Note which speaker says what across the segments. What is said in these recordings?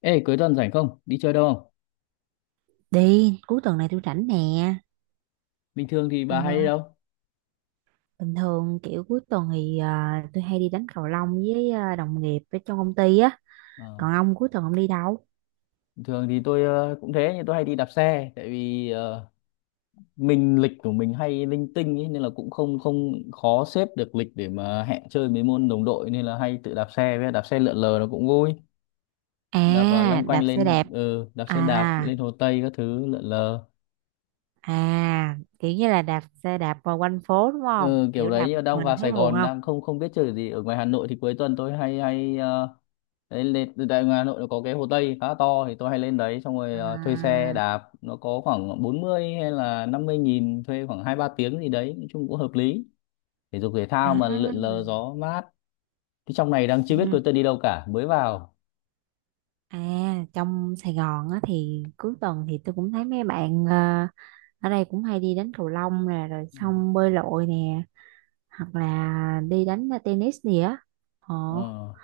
Speaker 1: Ê, cuối tuần rảnh không? Đi chơi đâu không?
Speaker 2: Đi, cuối tuần này tôi rảnh nè.
Speaker 1: Bình thường thì
Speaker 2: Ờ,
Speaker 1: bà hay đi đâu?
Speaker 2: Bình thường kiểu cuối tuần thì tôi hay đi đánh cầu lông với đồng nghiệp ở trong công ty á.
Speaker 1: Ờ,
Speaker 2: Còn ông cuối tuần ông đi đâu?
Speaker 1: bình thường thì tôi cũng thế, nhưng tôi hay đi đạp xe, tại vì mình lịch của mình hay linh tinh ấy, nên là cũng không không khó xếp được lịch để mà hẹn chơi mấy môn đồng đội, nên là hay tự đạp xe, với đạp xe lượn lờ nó cũng vui. Đạp vào
Speaker 2: À,
Speaker 1: lanh quanh
Speaker 2: đạp xe
Speaker 1: lên,
Speaker 2: đạp.
Speaker 1: đạp xe đạp
Speaker 2: À,
Speaker 1: lên Hồ Tây các thứ lượn lờ.
Speaker 2: à, kiểu như là đạp xe đạp vào quanh phố đúng không?
Speaker 1: Ừ, kiểu
Speaker 2: Kiểu đạp một
Speaker 1: đấy, đang
Speaker 2: mình
Speaker 1: vào
Speaker 2: thấy
Speaker 1: Sài
Speaker 2: buồn
Speaker 1: Gòn đang
Speaker 2: không?
Speaker 1: không không biết chơi gì. Ở ngoài Hà Nội thì cuối tuần tôi hay hay đấy, lên từ, tại ngoài Hà Nội nó có cái Hồ Tây khá to, thì tôi hay lên đấy xong rồi thuê
Speaker 2: À,
Speaker 1: xe đạp, nó có khoảng 40 hay là 50.000, thuê khoảng hai ba tiếng gì đấy, nói chung cũng hợp lý. Thể dục thể thao mà,
Speaker 2: à,
Speaker 1: lượn lờ gió mát. Cái trong này đang chưa biết
Speaker 2: ừ.
Speaker 1: cô tớ đi đâu cả, mới vào.
Speaker 2: À, trong Sài Gòn á thì cuối tuần thì tôi cũng thấy mấy bạn ở đây cũng hay đi đánh cầu lông nè, rồi
Speaker 1: Ừ.
Speaker 2: xong bơi lội nè. Hoặc là đi đánh tennis gì á. ờ
Speaker 1: ờ,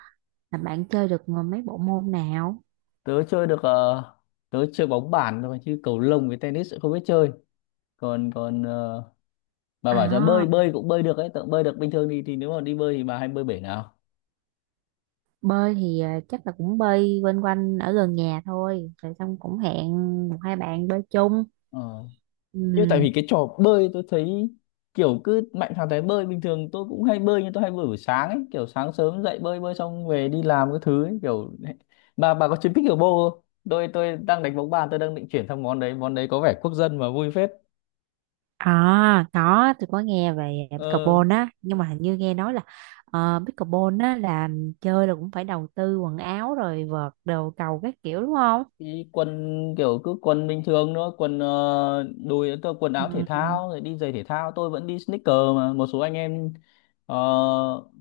Speaker 2: là bạn chơi được mấy bộ môn nào?
Speaker 1: Tớ chơi được, tớ chơi bóng bàn thôi, chứ cầu lông với tennis cũng không biết chơi. Còn còn bà bảo cho
Speaker 2: À,
Speaker 1: bơi, bơi cũng bơi được ấy, tớ cũng bơi được bình thường. Thì Nếu mà đi bơi thì bà hay bơi bể nào?
Speaker 2: bơi thì chắc là cũng bơi quanh quanh ở gần nhà thôi rồi xong cũng hẹn một hai bạn bơi chung.
Speaker 1: Ờ. Nhưng tại
Speaker 2: Ừ.
Speaker 1: vì cái trò bơi tôi thấy kiểu cứ mạnh thằng thấy bơi, bình thường tôi cũng hay bơi, nhưng tôi hay bơi buổi sáng ấy, kiểu sáng sớm dậy bơi, bơi xong về đi làm cái thứ ấy, kiểu. Bà có chơi pickleball không? Tôi đang đánh bóng bàn, tôi đang định chuyển sang món đấy. Món đấy có vẻ quốc dân mà vui phết.
Speaker 2: À, có, tôi có nghe về
Speaker 1: ờ
Speaker 2: pickleball á, nhưng mà hình như nghe nói là pickleball á là chơi là cũng phải đầu tư quần áo rồi vợt đồ cầu các kiểu đúng không?
Speaker 1: Thì quần, kiểu cứ quần bình thường thôi, quần đùi, tôi quần
Speaker 2: Ừ,
Speaker 1: áo thể thao rồi đi giày thể thao, tôi vẫn đi sneaker. Mà một số anh em ờ,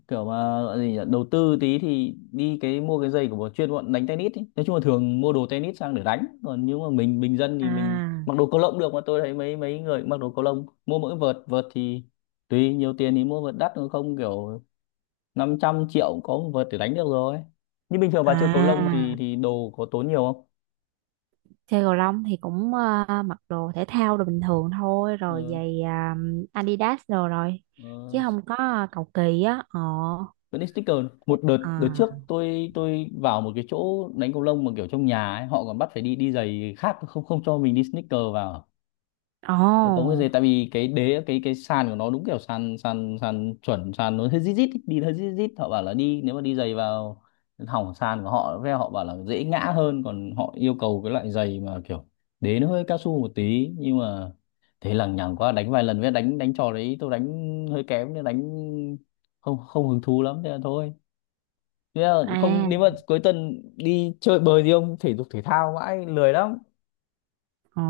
Speaker 1: kiểu mà gọi gì nhỉ? Đầu tư tí thì đi cái, mua cái giày của bọn chuyên, bọn đánh tennis ý. Nói chung là thường mua đồ tennis sang để đánh, còn nếu mà mình bình dân thì mình
Speaker 2: à,
Speaker 1: mặc đồ cầu lông được. Mà tôi thấy mấy mấy người cũng mặc đồ cầu lông, mua mỗi vợt. Vợt thì tùy, nhiều tiền thì mua vợt đắt, còn không kiểu 500 triệu cũng có một vợt để đánh được rồi. Nhưng bình thường bà chơi cầu lông thì
Speaker 2: à.
Speaker 1: đồ có tốn nhiều
Speaker 2: Chơi cầu lông thì cũng mặc đồ thể thao đồ bình thường thôi rồi
Speaker 1: không?
Speaker 2: giày Adidas đồ rồi, chứ
Speaker 1: Ờ,
Speaker 2: không có cầu kỳ á. Ờ
Speaker 1: vẫn đi sticker. Một đợt, đợt
Speaker 2: À,
Speaker 1: trước tôi vào một cái chỗ đánh cầu lông mà kiểu trong nhà ấy, họ còn bắt phải đi đi giày khác, không không cho mình đi sneaker vào. Nó có cái gì,
Speaker 2: ồ,
Speaker 1: tại vì cái đế, cái sàn của nó đúng kiểu sàn, sàn sàn chuẩn sàn, nó hơi rít rít ý, đi hơi rít rít, họ bảo là đi, nếu mà đi giày vào hỏng sàn của họ. Với họ bảo là dễ ngã hơn. Còn họ yêu cầu cái loại giày mà kiểu đế nó hơi cao su một tí, nhưng mà thế lằng nhằng quá, đánh vài lần. Với đánh đánh trò đấy tôi đánh hơi kém, nên đánh không không hứng thú lắm, thế là thôi. Thế là không,
Speaker 2: à,
Speaker 1: nếu mà cuối tuần đi chơi bời gì không, thể dục thể thao mãi lười lắm.
Speaker 2: ờ.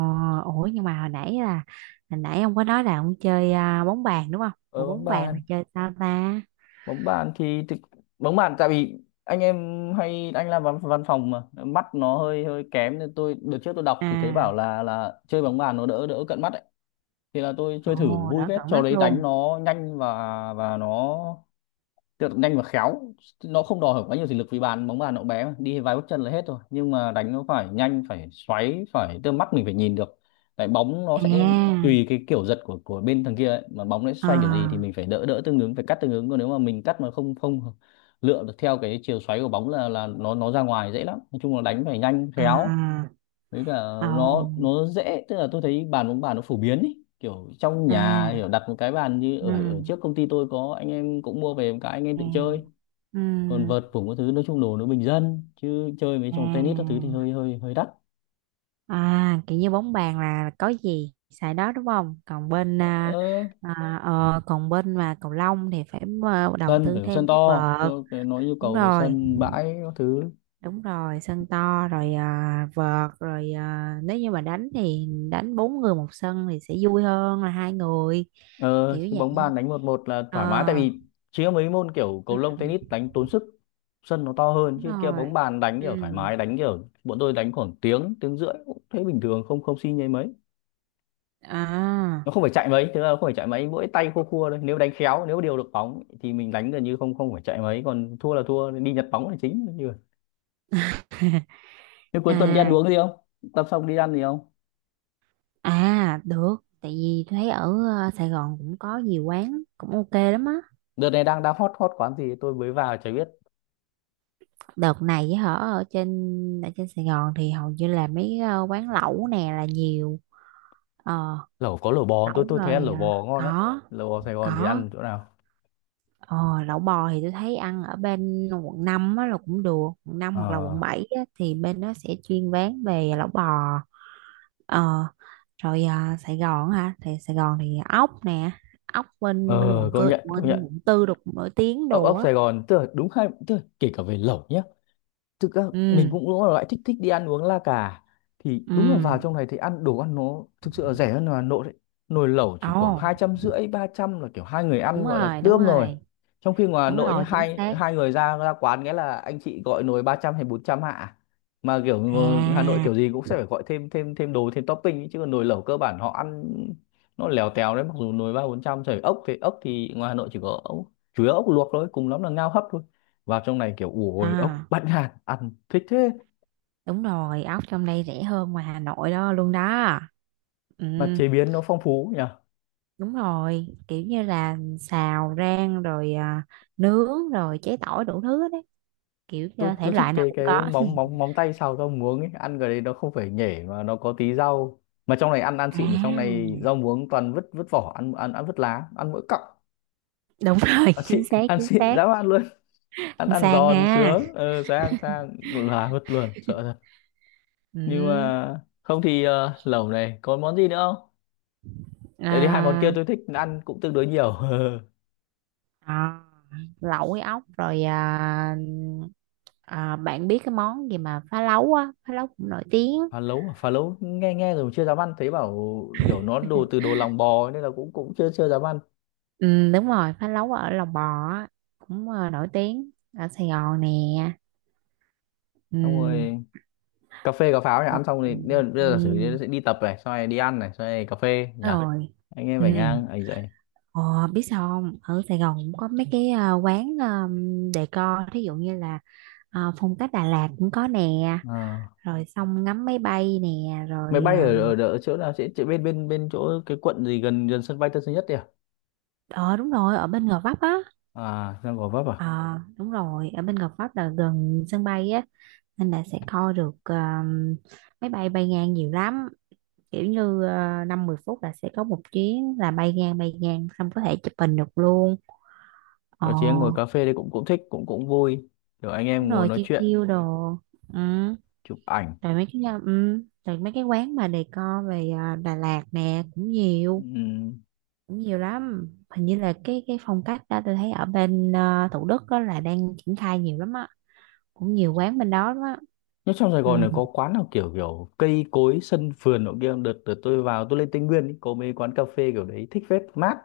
Speaker 2: Ủa, nhưng mà hồi nãy ông có nói là ông chơi bóng bàn đúng không? Ủa,
Speaker 1: Ờ, bóng
Speaker 2: bóng bàn là
Speaker 1: bàn.
Speaker 2: chơi sao ta?
Speaker 1: Bóng bàn thì thực Bóng bàn, tại vì anh em hay anh làm văn, văn phòng, mà mắt nó hơi hơi kém, nên tôi đợt trước tôi đọc thì thấy bảo
Speaker 2: À,
Speaker 1: là chơi bóng bàn nó đỡ, đỡ cận mắt ấy. Thì là tôi chơi thử,
Speaker 2: ồ.
Speaker 1: vui
Speaker 2: Đỡ
Speaker 1: phết
Speaker 2: cận
Speaker 1: trò
Speaker 2: mắt
Speaker 1: đấy. Đánh
Speaker 2: luôn.
Speaker 1: nó nhanh, và nó. Tức là nhanh và khéo, nó không đòi hỏi quá nhiều thể lực, vì bàn bóng bàn nó bé mà, đi vài bước chân là hết rồi. Nhưng mà đánh nó phải nhanh, phải xoáy, phải tức là mắt mình phải nhìn được. Tại bóng nó sẽ
Speaker 2: À,
Speaker 1: tùy cái kiểu giật của bên thằng kia ấy, mà bóng nó sẽ
Speaker 2: ờ,
Speaker 1: xoay kiểu gì thì mình phải đỡ, đỡ tương ứng, phải cắt tương ứng. Còn nếu mà mình cắt mà không không lựa được theo cái chiều xoáy của bóng là nó ra ngoài dễ lắm. Nói chung là đánh phải nhanh
Speaker 2: à,
Speaker 1: khéo. Với cả
Speaker 2: ồ,
Speaker 1: nó dễ, tức là tôi thấy bàn bóng bàn nó phổ biến ý, kiểu trong nhà
Speaker 2: à,
Speaker 1: kiểu đặt một cái bàn, như
Speaker 2: ừ,
Speaker 1: ở, ở trước công ty tôi có anh em cũng mua về một cái, anh em
Speaker 2: ừ,
Speaker 1: tự chơi.
Speaker 2: ừ,
Speaker 1: Còn vợt phủng các thứ, nói chung đồ nó bình dân, chứ chơi mấy trò tennis các thứ thì hơi
Speaker 2: à.
Speaker 1: hơi hơi đắt.
Speaker 2: À, kiểu như bóng bàn là có gì xài đó đúng không? Còn bên à,
Speaker 1: Ờ,
Speaker 2: à, ờ, còn bên mà cầu lông thì phải đầu
Speaker 1: sân
Speaker 2: tư
Speaker 1: phải có sân
Speaker 2: thêm
Speaker 1: to,
Speaker 2: cái vợt.
Speaker 1: tôi nói yêu
Speaker 2: Đúng
Speaker 1: cầu về
Speaker 2: rồi,
Speaker 1: sân bãi các thứ.
Speaker 2: đúng rồi, sân to rồi, vợt rồi, nếu như mà đánh thì đánh bốn người một sân thì sẽ vui hơn là hai người
Speaker 1: Ờ,
Speaker 2: kiểu
Speaker 1: chứ
Speaker 2: vậy.
Speaker 1: bóng bàn đánh một một là
Speaker 2: Ờ,
Speaker 1: thoải mái, tại vì chỉ có mấy môn kiểu cầu
Speaker 2: ừ,
Speaker 1: lông tennis đánh tốn sức, sân nó to hơn.
Speaker 2: đúng
Speaker 1: Chứ kia
Speaker 2: rồi.
Speaker 1: bóng bàn đánh
Speaker 2: Ừ.
Speaker 1: kiểu thoải mái, đánh kiểu bọn tôi đánh khoảng tiếng, tiếng rưỡi cũng thấy bình thường, không không xin nhây mấy.
Speaker 2: À.
Speaker 1: Nó không phải chạy mấy, thực ra nó không phải chạy mấy, mỗi tay khua khua thôi, nếu đánh khéo, nếu điều được bóng thì mình đánh gần như không không phải chạy mấy, còn thua là thua đi nhặt bóng là chính, như vậy. Thế cuối tuần đi ăn
Speaker 2: À,
Speaker 1: uống gì không, tập xong đi ăn gì không?
Speaker 2: à, được. Tại vì tôi thấy ở Sài Gòn cũng có nhiều quán cũng ok lắm á.
Speaker 1: Đợt này đang đang hot hot quán gì tôi mới vào chả biết.
Speaker 2: Đợt này với hở, ở trên Sài Gòn thì hầu như là mấy quán lẩu nè là nhiều. Ờ,
Speaker 1: Lẩu có lẩu bò, tôi
Speaker 2: lẩu
Speaker 1: tôi thấy ăn
Speaker 2: rồi.
Speaker 1: lẩu bò ngon
Speaker 2: Ờ,
Speaker 1: đấy.
Speaker 2: Có,
Speaker 1: Lẩu bò Sài Gòn thì
Speaker 2: có.
Speaker 1: ăn chỗ nào?
Speaker 2: Ờ, lẩu bò thì tôi thấy ăn ở bên quận 5 á là cũng được. Quận năm hoặc là
Speaker 1: Ờ,
Speaker 2: quận 7 á, thì bên đó sẽ chuyên bán về lẩu bò. Ờ, rồi. Ờ, Sài Gòn hả? Thì Sài Gòn thì ốc nè. Ốc bên bên
Speaker 1: ờ
Speaker 2: quận cơ
Speaker 1: công nhận, công
Speaker 2: bên
Speaker 1: nhận.
Speaker 2: quận tư được nổi tiếng
Speaker 1: Ốc,
Speaker 2: đồ á.
Speaker 1: Sài Gòn, tức là đúng hai, tức là kể cả về lẩu nhá. Thực ra mình
Speaker 2: Ừ,
Speaker 1: cũng đúng là loại thích, đi ăn uống la cà, thì
Speaker 2: ừ,
Speaker 1: đúng là vào trong này thì ăn, đồ ăn nó thực sự là rẻ hơn là Hà Nội đấy. Nồi lẩu chỉ
Speaker 2: ồ.
Speaker 1: khoảng 250, 300 là kiểu hai người
Speaker 2: Đúng
Speaker 1: ăn gọi là
Speaker 2: rồi, đúng
Speaker 1: tươm rồi.
Speaker 2: rồi,
Speaker 1: Trong khi ngoài Hà
Speaker 2: đúng
Speaker 1: Nội nhá,
Speaker 2: rồi, chính
Speaker 1: hai
Speaker 2: xác.
Speaker 1: hai người ra, quán, nghĩa là anh chị gọi nồi 300 hay 400 hạ, mà kiểu ngồi Hà Nội
Speaker 2: À,
Speaker 1: kiểu gì cũng sẽ phải gọi thêm thêm thêm đồ, thêm topping ấy. Chứ còn nồi lẩu cơ bản họ ăn, nó lèo tèo đấy, mặc dù nồi 3 4 trăm. Trời, ốc thì, ốc thì ngoài Hà Nội chỉ có ốc, chủ yếu ốc luộc thôi, cùng lắm là ngao hấp thôi. Vào trong này kiểu, ủ ồi ốc
Speaker 2: à,
Speaker 1: bãnh hạt, ăn thích thế.
Speaker 2: đúng rồi, ốc trong đây rẻ hơn ngoài Hà Nội đó luôn đó. Ừ.
Speaker 1: Mà chế biến nó phong phú nhỉ.
Speaker 2: Đúng rồi, kiểu như là xào rang rồi, nướng rồi chế tỏi đủ thứ hết đấy. Kiểu
Speaker 1: tôi
Speaker 2: như thể
Speaker 1: tôi thích
Speaker 2: loại nào
Speaker 1: cái,
Speaker 2: cũng có.
Speaker 1: móng, móng tay xào rau muống ấy, ăn cái đấy nó không phải nhể mà nó có tí rau. Mà trong này ăn, xịn thì trong này
Speaker 2: À,
Speaker 1: rau muống toàn vứt, vỏ, ăn, ăn vứt lá, ăn mỗi cọng.
Speaker 2: đúng rồi.
Speaker 1: Ăn xịn
Speaker 2: Chính xác,
Speaker 1: ăn
Speaker 2: chính
Speaker 1: xịn
Speaker 2: xác.
Speaker 1: dám ăn luôn. Ăn,
Speaker 2: Con sang
Speaker 1: giòn
Speaker 2: ha.
Speaker 1: sướng. Ờ, sang, là vứt luôn, sợ thật. Nhưng
Speaker 2: Ừ,
Speaker 1: mà không thì lẩu này còn món gì nữa không? Tại vì hai món kia
Speaker 2: à,
Speaker 1: tôi thích ăn cũng tương đối nhiều
Speaker 2: à, lẩu với ốc rồi À, bạn biết cái món gì mà phá lấu á, phá lấu cũng nổi tiếng.
Speaker 1: phá lấu à? Phá lấu nghe, rồi chưa dám ăn, thấy bảo kiểu nó đồ từ đồ lòng bò ấy, nên là cũng cũng chưa chưa dám ăn.
Speaker 2: Ừ, đúng rồi, phá lấu ở Lòng Bò á, cũng nổi tiếng ở Sài Gòn nè. Ừ,
Speaker 1: Xong rồi cà phê cà pháo nhỉ, ăn xong
Speaker 2: ừ,
Speaker 1: thì bây giờ bây
Speaker 2: ừ,
Speaker 1: giờ giả sử như
Speaker 2: đúng
Speaker 1: sẽ đi tập này, xong rồi đi ăn này, xong rồi cà phê nhỉ.
Speaker 2: rồi.
Speaker 1: Anh em
Speaker 2: Ừ.
Speaker 1: phải ngang anh dậy.
Speaker 2: Ờ, biết sao không? Ở Sài Gòn cũng có mấy cái quán decor, thí dụ như là phong cách Đà Lạt cũng có nè,
Speaker 1: Ờ.
Speaker 2: rồi xong ngắm máy bay nè,
Speaker 1: Máy
Speaker 2: rồi
Speaker 1: bay
Speaker 2: ờ
Speaker 1: ở, ở, ở chỗ nào sẽ, chỗ bên bên bên chỗ cái quận gì gần gần sân bay Tân Sơn Nhất đấy à?
Speaker 2: ờ, đúng rồi, ở bên Gò Vấp á.
Speaker 1: À, đang Gò Vấp à?
Speaker 2: Ờ, đúng rồi, ở bên Gò Vấp là gần sân bay á, nên là sẽ coi được máy bay bay ngang nhiều lắm. Kiểu như 5-10 phút là sẽ có một chuyến là bay ngang bay ngang, xong có thể chụp hình được luôn. Ờ,
Speaker 1: Rồi chị em ngồi cà phê đấy cũng cũng thích, cũng cũng vui, kiểu anh
Speaker 2: đúng
Speaker 1: em ngồi
Speaker 2: rồi,
Speaker 1: nói
Speaker 2: chiêu
Speaker 1: chuyện,
Speaker 2: chiêu đồ. Ừ.
Speaker 1: chụp ảnh.
Speaker 2: Rồi mấy cái, ừ. Rồi mấy cái quán mà decor về Đà Lạt nè cũng
Speaker 1: Ừ.
Speaker 2: nhiều. Cũng nhiều lắm, hình như là cái phong cách đó tôi thấy ở bên Thủ Đức đó là đang triển khai nhiều lắm á. Cũng nhiều quán bên đó lắm á.
Speaker 1: Nó trong Sài
Speaker 2: Ừ.
Speaker 1: Gòn này có quán nào kiểu kiểu cây cối sân vườn nọ kia không? Đợt, đợt tôi vào tôi lên Tây Nguyên ý, có mấy quán cà phê kiểu đấy thích phết, mát.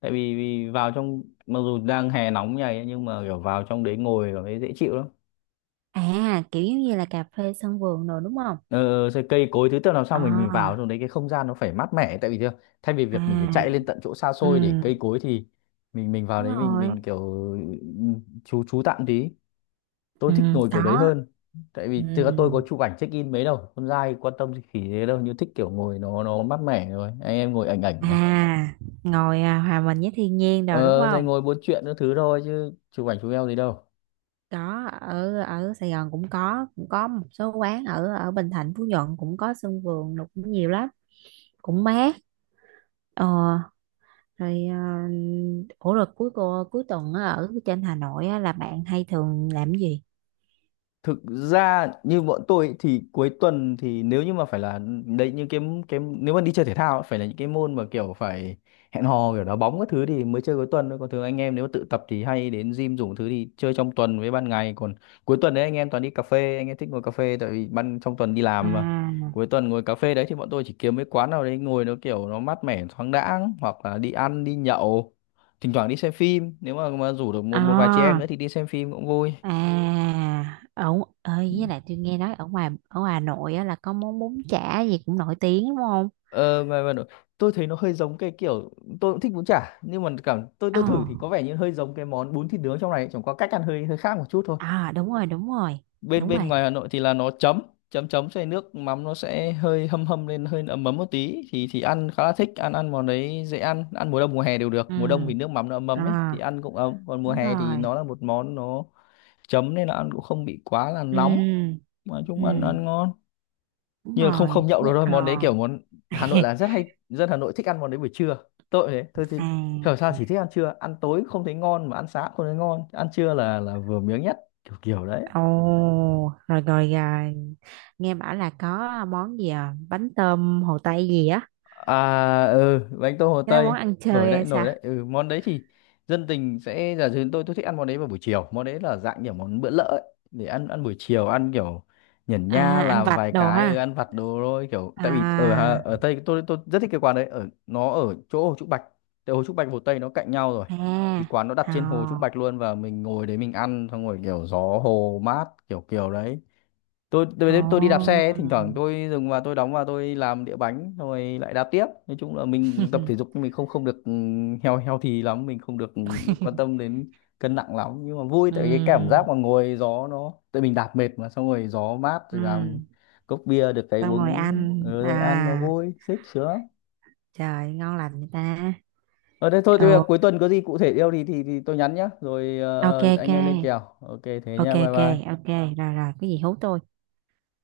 Speaker 1: Tại vì, vì vào trong mặc dù đang hè nóng như này ấy, nhưng mà kiểu vào trong đấy ngồi cảm thấy dễ chịu lắm.
Speaker 2: À, kiểu giống như là cà phê sân vườn rồi đúng không?
Speaker 1: Ờ, sẽ cây cối thứ tự làm sao mình vào
Speaker 2: À,
Speaker 1: trong đấy cái không gian nó phải mát mẻ tại vì thế, thay vì việc mình phải chạy lên
Speaker 2: à,
Speaker 1: tận chỗ xa
Speaker 2: ừ,
Speaker 1: xôi để cây cối thì mình vào
Speaker 2: đúng
Speaker 1: đấy mình
Speaker 2: rồi,
Speaker 1: mình kiểu ừ, chú tạm tí. Tôi thích
Speaker 2: ừ,
Speaker 1: ngồi
Speaker 2: có,
Speaker 1: kiểu đấy hơn tại vì thực ra tôi có
Speaker 2: ừ,
Speaker 1: chụp ảnh check in mấy đâu, con trai quan tâm gì khỉ thế đâu, như thích kiểu ngồi nó mát mẻ rồi anh em ngồi ảnh ảnh mà.
Speaker 2: à. Ngồi hòa mình với thiên nhiên rồi đúng
Speaker 1: Ờ rồi
Speaker 2: không?
Speaker 1: ngồi buôn chuyện các thứ thôi chứ chụp ảnh chụp eo gì đâu.
Speaker 2: Có, ở ở Sài Gòn cũng có một số quán ở ở Bình Thạnh, Phú Nhuận cũng có sân vườn, nó cũng nhiều lắm. Cũng mát. ờ Rồi, ủa, rồi cuối tuần á, ở trên Hà Nội á, là bạn hay thường làm cái gì?
Speaker 1: Thực ra như bọn tôi thì cuối tuần thì nếu như mà phải là đấy như cái nếu mà đi chơi thể thao ấy, phải là những cái môn mà kiểu phải hẹn hò kiểu đá bóng các thứ thì mới chơi cuối tuần thôi, còn thường anh em nếu mà tự tập thì hay đến gym dùng thứ thì chơi trong tuần với ban ngày, còn cuối tuần đấy anh em toàn đi cà phê, anh em thích ngồi cà phê tại vì ban trong tuần đi làm mà.
Speaker 2: À,
Speaker 1: Cuối tuần ngồi cà phê đấy thì bọn tôi chỉ kiếm mấy quán nào đấy ngồi nó kiểu nó mát mẻ thoáng đãng, hoặc là đi ăn đi nhậu, thỉnh thoảng đi xem phim, nếu mà rủ được một một vài chị em nữa
Speaker 2: à.
Speaker 1: thì đi xem phim cũng vui.
Speaker 2: À, ở, ơi, với lại tôi nghe nói ở ngoài Hà Nội á, là có món bún chả gì cũng nổi tiếng đúng không?
Speaker 1: Ờ, mà, mà nó- tôi thấy nó hơi giống cái kiểu, tôi cũng thích bún chả nhưng mà cảm tôi
Speaker 2: Ồ,
Speaker 1: tôi thử thì có vẻ như hơi giống cái món bún thịt nướng trong này, chẳng qua cách ăn hơi hơi khác một chút thôi.
Speaker 2: à, đúng rồi, đúng rồi.
Speaker 1: bên
Speaker 2: Đúng
Speaker 1: bên
Speaker 2: rồi.
Speaker 1: ngoài Hà Nội thì là nó chấm chấm chấm xoay nước mắm, nó sẽ hơi hâm hâm lên, hơi ấm ấm một tí thì ăn khá là thích, ăn ăn món đấy dễ ăn, ăn mùa đông mùa hè đều được.
Speaker 2: Ừ.
Speaker 1: Mùa đông thì nước mắm nó ấm ấm ấy
Speaker 2: À,
Speaker 1: thì ăn cũng ấm, còn mùa
Speaker 2: đúng
Speaker 1: hè thì
Speaker 2: rồi.
Speaker 1: nó là một món nó chấm nên là ăn cũng không bị quá là nóng,
Speaker 2: Ừ,
Speaker 1: mà chung ăn
Speaker 2: ừ,
Speaker 1: ăn ngon,
Speaker 2: đúng
Speaker 1: nhưng mà không
Speaker 2: rồi.
Speaker 1: không nhậu được thôi.
Speaker 2: Ờ.
Speaker 1: Món đấy kiểu món Hà Nội là rất hay, dân Hà Nội thích ăn món đấy buổi trưa. Tôi thì hiểu
Speaker 2: À,
Speaker 1: sao chỉ thích ăn trưa, ăn tối không thấy ngon mà ăn sáng không thấy ngon, ăn trưa là vừa miếng nhất kiểu kiểu đấy.
Speaker 2: ồ, rồi, rồi, rồi. Nghe bảo là có món gì à? Bánh tôm Hồ Tây gì á?
Speaker 1: À ừ, bánh tôm Hồ
Speaker 2: Cái đó
Speaker 1: Tây
Speaker 2: món ăn
Speaker 1: nổi
Speaker 2: chơi
Speaker 1: đấy,
Speaker 2: hay
Speaker 1: nổi
Speaker 2: sao?
Speaker 1: đấy. Ừ, món đấy thì dân tình sẽ giả duyên, tôi thích ăn món đấy vào buổi chiều. Món đấy là dạng kiểu món bữa lỡ ấy, để ăn ăn buổi chiều, ăn kiểu nhẩn nha
Speaker 2: À, ăn
Speaker 1: làm
Speaker 2: vặt
Speaker 1: vài
Speaker 2: đồ
Speaker 1: cái, ừ,
Speaker 2: ha.
Speaker 1: ăn vặt đồ thôi kiểu. Tại vì ở
Speaker 2: À,
Speaker 1: ở Tây tôi rất thích cái quán đấy, ở nó ở chỗ Hồ Trúc Bạch. Tại Hồ Trúc Bạch Hồ Tây nó cạnh nhau rồi. Thì
Speaker 2: à,
Speaker 1: quán nó đặt trên Hồ Trúc
Speaker 2: à,
Speaker 1: Bạch luôn, và mình ngồi đấy mình ăn xong rồi kiểu gió hồ mát kiểu kiểu đấy. tôi
Speaker 2: ồ.
Speaker 1: tôi tôi đi đạp xe ấy, thỉnh thoảng tôi dừng và tôi đóng và tôi làm đĩa bánh rồi lại đạp tiếp. Nói chung là mình tập thể dục nhưng mình không không được, ừ, heo heo thì lắm, mình không được, ừ, quan tâm đến cân nặng lắm, nhưng mà vui tại cái cảm giác
Speaker 2: Ừm,
Speaker 1: mà ngồi gió nó, tại mình đạp mệt mà xong rồi gió mát rồi làm
Speaker 2: ừm.
Speaker 1: cốc bia được cái
Speaker 2: Xong rồi
Speaker 1: uống,
Speaker 2: ăn.
Speaker 1: ừ, rồi ăn nó
Speaker 2: À,
Speaker 1: vui xích sướng lắm.
Speaker 2: trời, ngon lành vậy ta.
Speaker 1: Ở đây thôi, tôi
Speaker 2: Ồ,
Speaker 1: cuối tuần có gì cụ thể yêu thì thì tôi nhắn nhá rồi,
Speaker 2: ok,
Speaker 1: ờ,
Speaker 2: ok.
Speaker 1: anh em lên kèo, ok thế
Speaker 2: Ok,
Speaker 1: nha, bye
Speaker 2: ok,
Speaker 1: bye.
Speaker 2: ok. Rồi, rồi, cái gì hú tôi.